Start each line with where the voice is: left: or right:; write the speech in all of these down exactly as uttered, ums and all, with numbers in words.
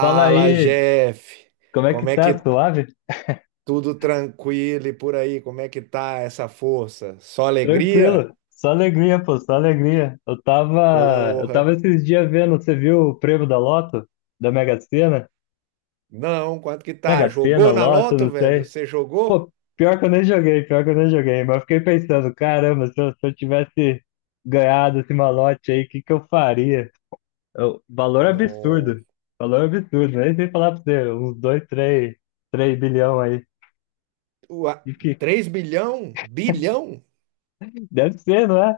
left: Fala aí,
right: Jeff.
left: como é que
right: Como é
left: tá?
right: que
left: Suave?
right: tudo tranquilo e por aí? Como é que tá essa força? Só alegria?
left: Tranquilo. Só alegria, pô, só alegria. Eu tava, eu
right: Porra.
left: tava esses dias vendo, você viu o prêmio da Loto? Da Mega Sena?
right: Não, quanto que tá?
left: Mega Sena,
right: Jogou na
left: Loto,
right: loto,
left: não
right: velho?
left: sei.
right: Você jogou?
left: Pô, pior que eu nem joguei, pior que eu nem joguei, mas eu fiquei pensando, caramba, se eu, se eu tivesse ganhado esse malote aí, o que que eu faria? Eu- valor
right: Não.
left: absurdo, valor absurdo, nem sei falar pra você, uns dois três três bilhão aí.
right: Ua,
left: E que,
right: três bilhão? Bilhão?
left: deve ser, não é?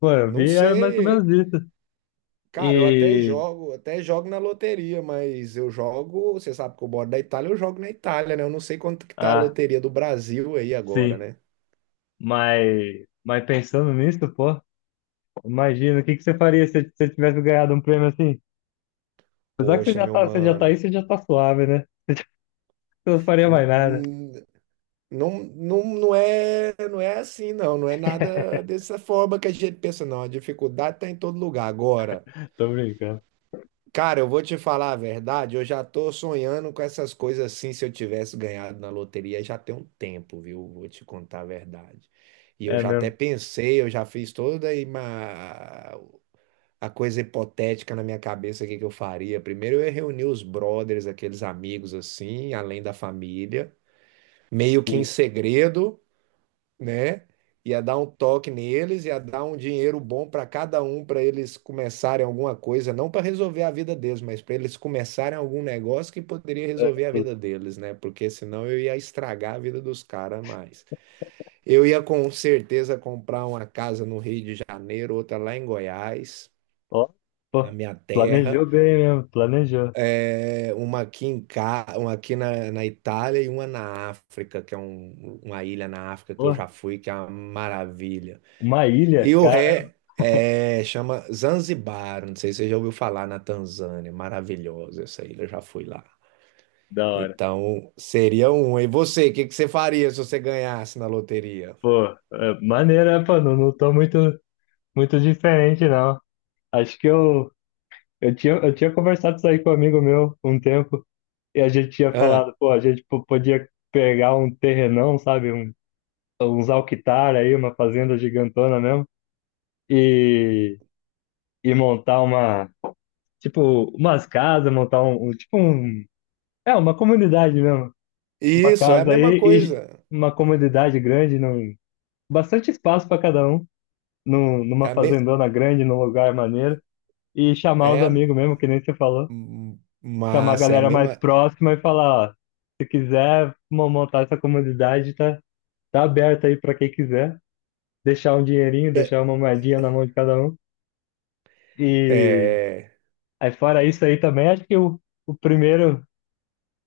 left: Pô, eu
right: Não
left: vi, era mais ou menos
right: sei.
left: isso.
right: Cara, eu até
left: E
right: jogo, até jogo na loteria, mas eu jogo, você sabe que eu moro da Itália, eu jogo na Itália, né? Eu não sei quanto que tá a
left: ah,
right: loteria do Brasil aí agora,
left: sim.
right: né?
left: Mas, mas pensando nisso, pô, imagina o que que você faria se você tivesse ganhado um prêmio assim? Apesar que você
right: Poxa,
left: já
right: meu
left: tá, você já tá
right: mano.
left: aí, você já tá suave, né? Você não faria mais nada.
right: Não, não, não é, não é assim, não. Não é nada dessa forma que a gente pensa, não. A dificuldade tá em todo lugar. Agora,
left: Tô brincando.
right: cara, eu vou te falar a verdade, eu já tô sonhando com essas coisas assim. Se eu tivesse ganhado na loteria, já tem um tempo, viu? Vou te contar a verdade. E eu
left: É
right: já
left: mesmo.
right: até pensei, eu já fiz toda a ima- a coisa hipotética na minha cabeça, o que que eu faria. Primeiro eu ia reunir os brothers, aqueles amigos assim, além da família, meio que em
left: Sim.
right: segredo, né? Ia dar um toque neles, ia dar um dinheiro bom para cada um, para eles começarem alguma coisa, não para resolver a vida deles, mas para eles começarem algum negócio que poderia
left: É,
right: resolver a
left: tô-
right: vida deles, né? Porque senão eu ia estragar a vida dos caras mais. Eu ia com certeza comprar uma casa no Rio de Janeiro, outra lá em Goiás,
left: ó,
right: na
left: pô,
right: minha
left: planejou
right: terra,
left: bem mesmo, planejou.
right: é, uma aqui em Ca... uma aqui na, na Itália e uma na África, que é um- uma ilha na África que eu
left: Pô,
right: já fui, que é uma maravilha.
left: uma ilha,
right: E o
left: cara,
right: ré é, chama Zanzibar, não sei se você já ouviu falar na Tanzânia, maravilhosa essa ilha, eu já fui lá.
left: da hora.
right: Então, seria um. E você, o que que você faria se você ganhasse na loteria?
left: Pô, é, maneira, pô, não, não tô muito, muito diferente, não. Acho que eu, eu tinha, eu tinha conversado isso aí com um amigo meu um tempo. E a gente tinha
right: Ah,
left: falado, pô, a gente po- podia pegar um terrenão, sabe? Um, uns alquitar aí, uma fazenda gigantona mesmo, e, e montar uma, tipo, umas casas, montar um, um- tipo um, é, uma comunidade mesmo. Uma
right: isso, é a
left: casa
right: mesma
left: aí e
right: coisa.
left: uma comunidade grande, num, bastante espaço para cada um, num,
right: É
left: numa
right: a me...
left: fazendona grande, num lugar maneiro, e chamar os
right: é a...
left: amigos mesmo, que nem você falou,
right: hum,
left: chamar a
right: Massa. É a
left: galera mais
right: mesma...
left: próxima e falar, ó, se quiser mo- montar essa comunidade, tá? Tá aberto aí para quem quiser. Deixar um dinheirinho,
right: É...
left: deixar uma moedinha na mão de cada um. E
right: é-
left: aí fora isso aí também, acho que o, o primeiro,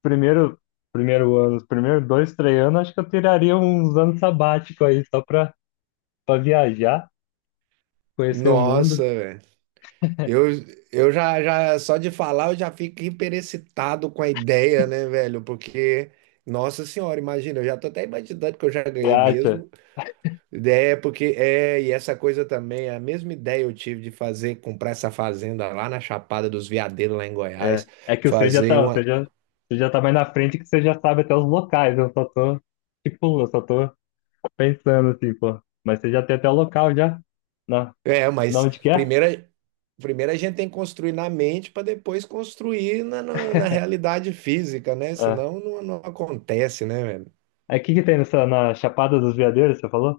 left: primeiro, primeiro ano, os primeiros dois, três anos, acho que eu tiraria uns anos sabático aí só para para viajar, conhecer o
right: Nossa,
left: mundo.
right: Eu, eu já, já, só de falar, eu já fico hiperexcitado com a ideia, né, velho? Porque, nossa senhora, imagina, eu já tô até imaginando que eu já
left: Você
right: ganhei
left: acha?
right: mesmo. É, porque, é, e essa coisa também, é a mesma ideia eu tive de fazer, comprar essa fazenda lá na Chapada dos Veadeiros, lá em
left: É,
right: Goiás,
left: é que você já
right: fazer
left: tá, você
right: uma.
left: já, você já tá mais na frente que você já sabe até os locais. Eu só tô, tipo, eu só tô pensando assim, pô. Mas você já tem até o local já? Na,
right: É,
left: na
right: mas
left: onde que é?
right: primeiro, primeiro a gente tem que construir na mente para depois construir na, na, na realidade física, né?
left: É.
right: Senão não, não acontece, né, velho?
left: Aí o que que tem nessa, na Chapada dos Veadeiros, você falou?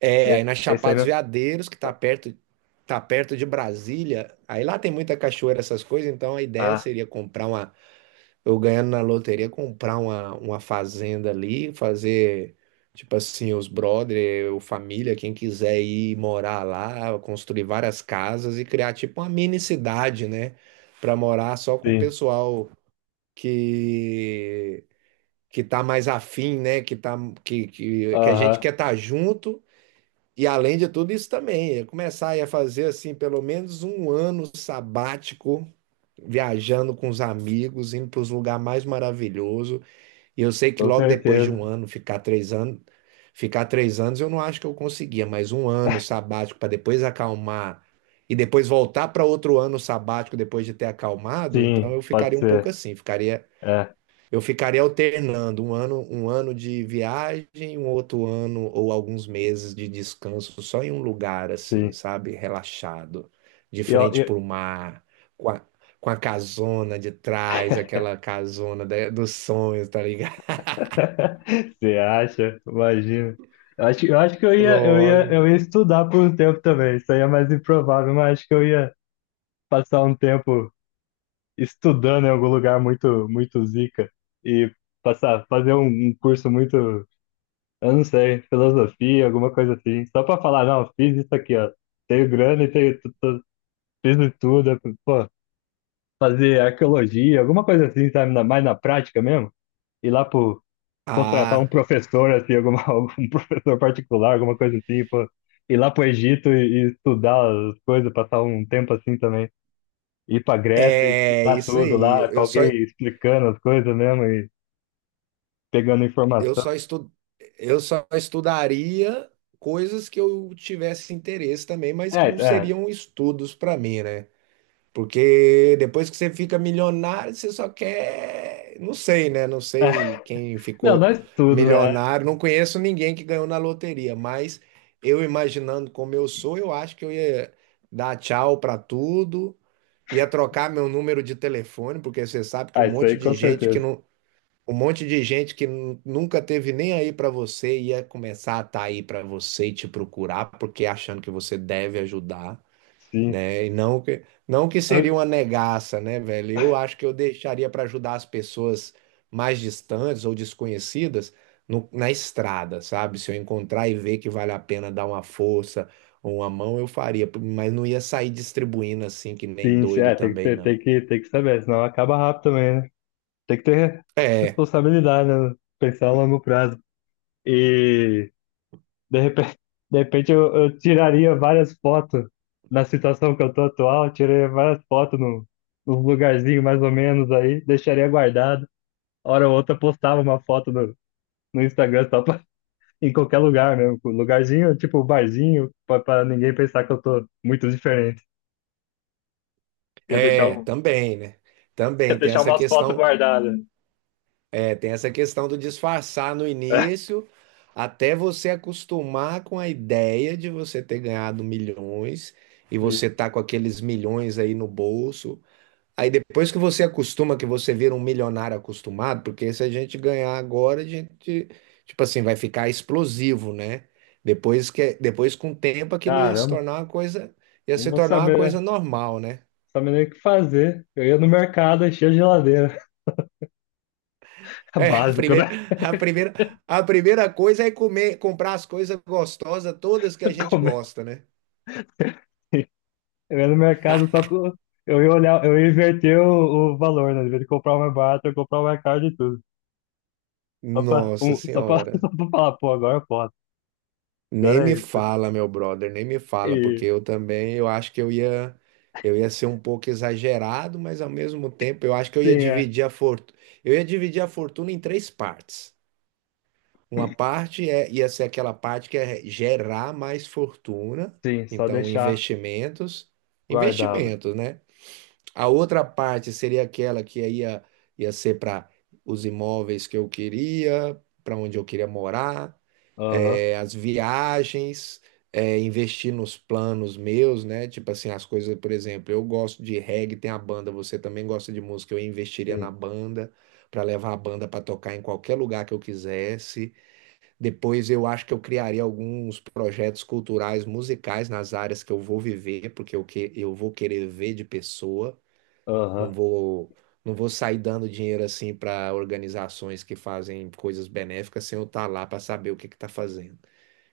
right: É,
left: É,
right: aí na
left: é isso aí
right: Chapada dos
left: mesmo?
right: Veadeiros, que tá perto, tá perto de Brasília, aí lá tem muita cachoeira, essas coisas, então a ideia
left: Ah,
right: seria comprar uma, eu ganhando na loteria, comprar uma, uma fazenda ali, fazer, tipo assim, os brother, ou família, quem quiser ir morar lá, construir várias casas e criar tipo uma mini cidade, né, para morar só com o
left: sim.
right: pessoal que que tá mais afim, né, que tá que que, que a gente
left: Aham,
right: quer estar junto. E além de tudo isso também, eu começar aí a fazer assim pelo menos um ano sabático, viajando com os amigos, indo para os lugares mais maravilhosos. E eu sei que
left: com
right: logo depois de um
left: certeza.
right: ano, ficar três anos, ficar três anos, eu não acho que eu conseguia, mas um ano sabático para depois acalmar e depois voltar para outro ano sabático depois de ter acalmado, então
left: Sim,
right: eu
left: pode
right: ficaria um pouco
left: ser.
right: assim, ficaria
left: É,
right: eu ficaria alternando um ano, um ano de viagem, um outro ano ou alguns meses de descanso só em um lugar assim,
left: sim.
right: sabe? Relaxado, de
left: E Eu,
right: frente
left: eu...
right: para o mar, com a, com a casona de trás, aquela casona da- dos sonhos, tá ligado?
left: Você acha? Imagina. Eu acho, eu acho que eu ia, eu ia,
right: Lógico.
left: eu ia estudar por um tempo também. Isso aí é mais improvável, mas acho que eu ia passar um tempo estudando em algum lugar muito, muito zica e passar, fazer um, um curso muito. Eu não sei, filosofia, alguma coisa assim. Só pra falar, não, fiz isso aqui, ó. Tenho grana e tenho, tu- tu- fiz de tudo. Pô, fazer arqueologia, alguma coisa assim, sabe? na- Mais na prática mesmo. Ir lá pro, Contratar um
right: Ah,
left: professor, assim, alguma, um professor particular, alguma coisa assim, pô. Ir lá pro Egito e, e estudar as coisas, passar um tempo assim também. Ir pra Grécia e
right: é
left: estudar
right: isso
left: tudo
right: aí.
left: lá, com
right: Eu só
left: alguém explicando as coisas mesmo e pegando
right: eu
left: informação.
right: só estu, eu só estudaria coisas que eu tivesse interesse também, mas
left: É,
right: que não
left: é.
right: seriam estudos para mim, né? Porque depois que você fica milionário, você só quer. Não sei, né? Não
left: É.
right: sei quem
left: Não,
right: ficou
left: não é tudo, né?
right: milionário. Não conheço ninguém que ganhou na loteria, mas eu imaginando como eu sou, eu acho que eu ia dar tchau para tudo, ia trocar meu número de telefone, porque você sabe que um
left: Ah, isso
right: monte
left: aí com
right: de gente que
left: certeza.
right: não. Um monte de gente que nu- nunca teve nem aí para você ia começar a estar aí para você e te procurar, porque achando que você deve ajudar,
left: Sim.
right: né? E não que, não que
left: Ah,
right: seria uma negaça, né, velho? Eu acho que eu deixaria para ajudar as pessoas mais distantes ou desconhecidas no- na estrada, sabe? Se eu encontrar e ver que vale a pena dar uma força ou uma mão, eu faria, mas não ia sair distribuindo assim que nem
left: sim, sim.
right: doido
left: É, tem que
right: também,
left: ter,
right: não.
left: tem que, tem que saber, senão acaba rápido também, né? Tem que ter
right: É,
left: responsabilidade, né? Pensar a longo prazo. E de repente, de repente eu, eu tiraria várias fotos na situação que eu tô atual, eu tiraria várias fotos no, nos lugarzinho mais ou menos aí, deixaria guardado. Hora ou outra postava uma foto no, no Instagram só pra, em qualquer lugar mesmo. Com lugarzinho, tipo barzinho, pra, pra ninguém pensar que eu tô muito diferente. Eu
right: é,
left: deixava
right: também, né?
left: Quer
right: Também tem
left: deixar
right: essa
left: umas fotos
right: questão.
left: guardadas.
right: É, tem essa questão do disfarçar no início, até você acostumar com a ideia de você ter ganhado milhões e você tá com aqueles milhões aí no bolso. Aí depois que você acostuma, que você vira um milionário acostumado, porque se a gente ganhar agora, a gente, tipo assim, vai ficar explosivo, né? Depois que, depois com o tempo, aquilo ia se
left: Caramba,
right: tornar uma coisa, ia
left: não
right: se
left: vou
right: tornar uma coisa
left: saber,
right: normal, né?
left: saber nem o que fazer. Eu ia no mercado, enchia a geladeira.
right: É, a
left: Básico,
right: primeira,
left: né?
right: a primeira, a primeira coisa é comer, comprar as coisas gostosas, todas que a gente
left: Como é?
right: gosta, né?
left: Eu ia no mercado só com. Eu ia olhar, eu ia inverter o, o valor, né? Em vez de comprar o mais barato, eu ia comprar o mais caro de tudo. Só pra,
right: Nossa
left: um, só pra,
right: Senhora.
left: Só pra falar, pô, agora pode,
right: Nem
left: agora
right: me
left: é isso.
right: fala, meu brother, nem me fala, porque
left: E
right: eu também, eu acho que eu ia, eu ia ser um pouco exagerado, mas ao mesmo tempo eu acho que eu ia
left: sim, é.
right: dividir a fortuna, eu ia dividir a fortuna em três partes. Uma parte é, ia ser aquela parte que é gerar mais fortuna,
left: Sim, só
right: então
left: deixar
right: investimentos,
left: guardado.
right: investimentos, né? A outra parte seria aquela que aí ia, ia ser para os imóveis que eu queria, para onde eu queria morar,
left: Aham,
right: eh, as viagens, eh, investir nos planos meus, né? Tipo assim, as coisas, por exemplo, eu gosto de reggae, tem a banda, você também gosta de música, eu investiria na
left: sim.
right: banda. Para levar a banda para tocar em qualquer lugar que eu quisesse. Depois eu acho que eu criaria alguns projetos culturais, musicais nas áreas que eu vou viver, porque eu, que, eu vou querer ver de pessoa. Não
left: Aham,
right: vou, não vou sair dando dinheiro assim para organizações que fazem coisas benéficas sem eu estar lá para saber o que que está fazendo.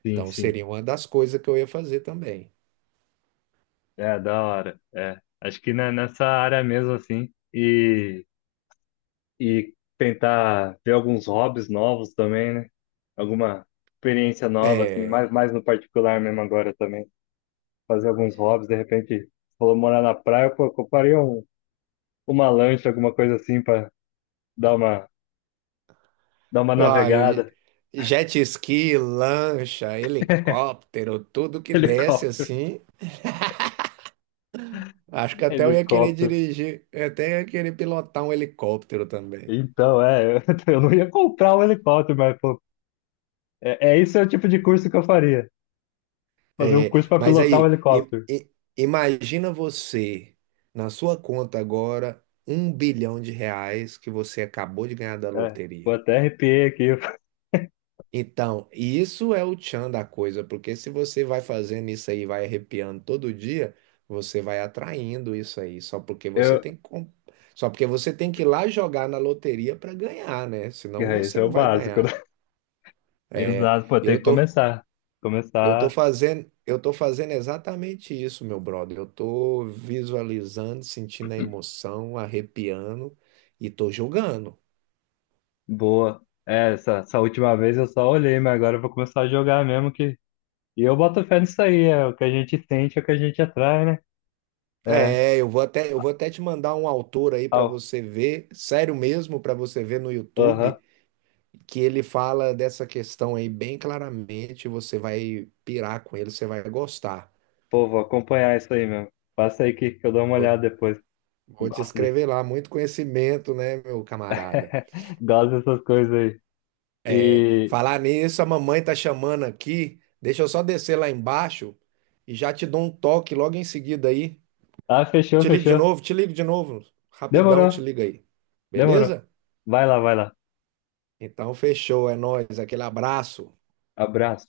left: sim,
right: Então
left: sim.
right: seria uma das coisas que eu ia fazer também.
left: É, da hora. É. Acho que na- nessa área mesmo, assim. E, e tentar ver alguns hobbies novos também, né? Alguma experiência nova, assim,
right: É,
left: mais, mais no particular mesmo agora também. Fazer alguns hobbies, de repente, você falou morar na praia, pô, compraria um, uma lancha, alguma coisa assim, pra dar uma, dar uma
right: ah, eu-
left: navegada.
right: jet ski, lancha, helicóptero, tudo que desce
left: Helicóptero,
right: assim. Acho que até eu ia querer
left: helicóptero.
right: dirigir, eu até ia querer pilotar um helicóptero também.
left: Então, é, eu, eu não ia comprar um helicóptero, mas, pô, é, é esse é o tipo de curso que eu faria. Fazer um
right: É,
left: curso para
right: mas
left: pilotar um
right: aí, i-
left: helicóptero.
right: i- imagina você na sua conta agora um bilhão de reais que você acabou de ganhar da
left: É, pô,
right: loteria.
left: até arrepiei aqui.
right: Então, isso é o tchan da coisa, porque se você vai fazendo isso aí, vai arrepiando todo dia, você vai atraindo isso aí, só porque você
left: Eu,
right: tem que, com- só porque você tem que ir lá jogar na loteria para ganhar, né? Senão
left: é, isso
right: você
left: é o
right: não vai
left: básico, né?
right: ganhar. É,
left: Exato, pô, tem que
right: eu tô
left: começar.
right: Eu tô
left: Começar
right: fazendo, eu tô fazendo exatamente isso, meu brother. Eu tô visualizando, sentindo a emoção, arrepiando e tô julgando.
left: boa. É, essa, essa última vez eu só olhei, mas agora eu vou começar a jogar mesmo que. E eu boto fé nisso aí, é o que a gente sente, é o que a gente atrai, né? É,
right: É, eu vou até, eu vou até te mandar um autor aí para
left: au,
right: você ver, sério mesmo, para você ver no
left: aham.
right: YouTube, que ele fala dessa questão aí bem claramente. Você vai pirar com ele, você vai gostar.
left: Pô, vou acompanhar isso aí mesmo. Passa aí que, que eu dou uma
right: Vou,
left: olhada depois. Eu
right: vou te
left: Gosto de.
right: escrever lá, muito conhecimento, né, meu camarada?
left: Gosto dessas coisas aí. E.
right: Falar nisso, a mamãe tá chamando aqui. Deixa eu só descer lá embaixo e já te dou um toque logo em seguida aí.
left: Ah, fechou,
right: Te ligo de
left: fechou.
right: novo, te ligo de novo. Rapidão, eu
left: Demorou,
right: te ligo aí.
left: demorou.
right: Beleza?
left: Vai lá, vai lá.
right: Então, fechou, é nóis. Aquele abraço.
left: Abraço.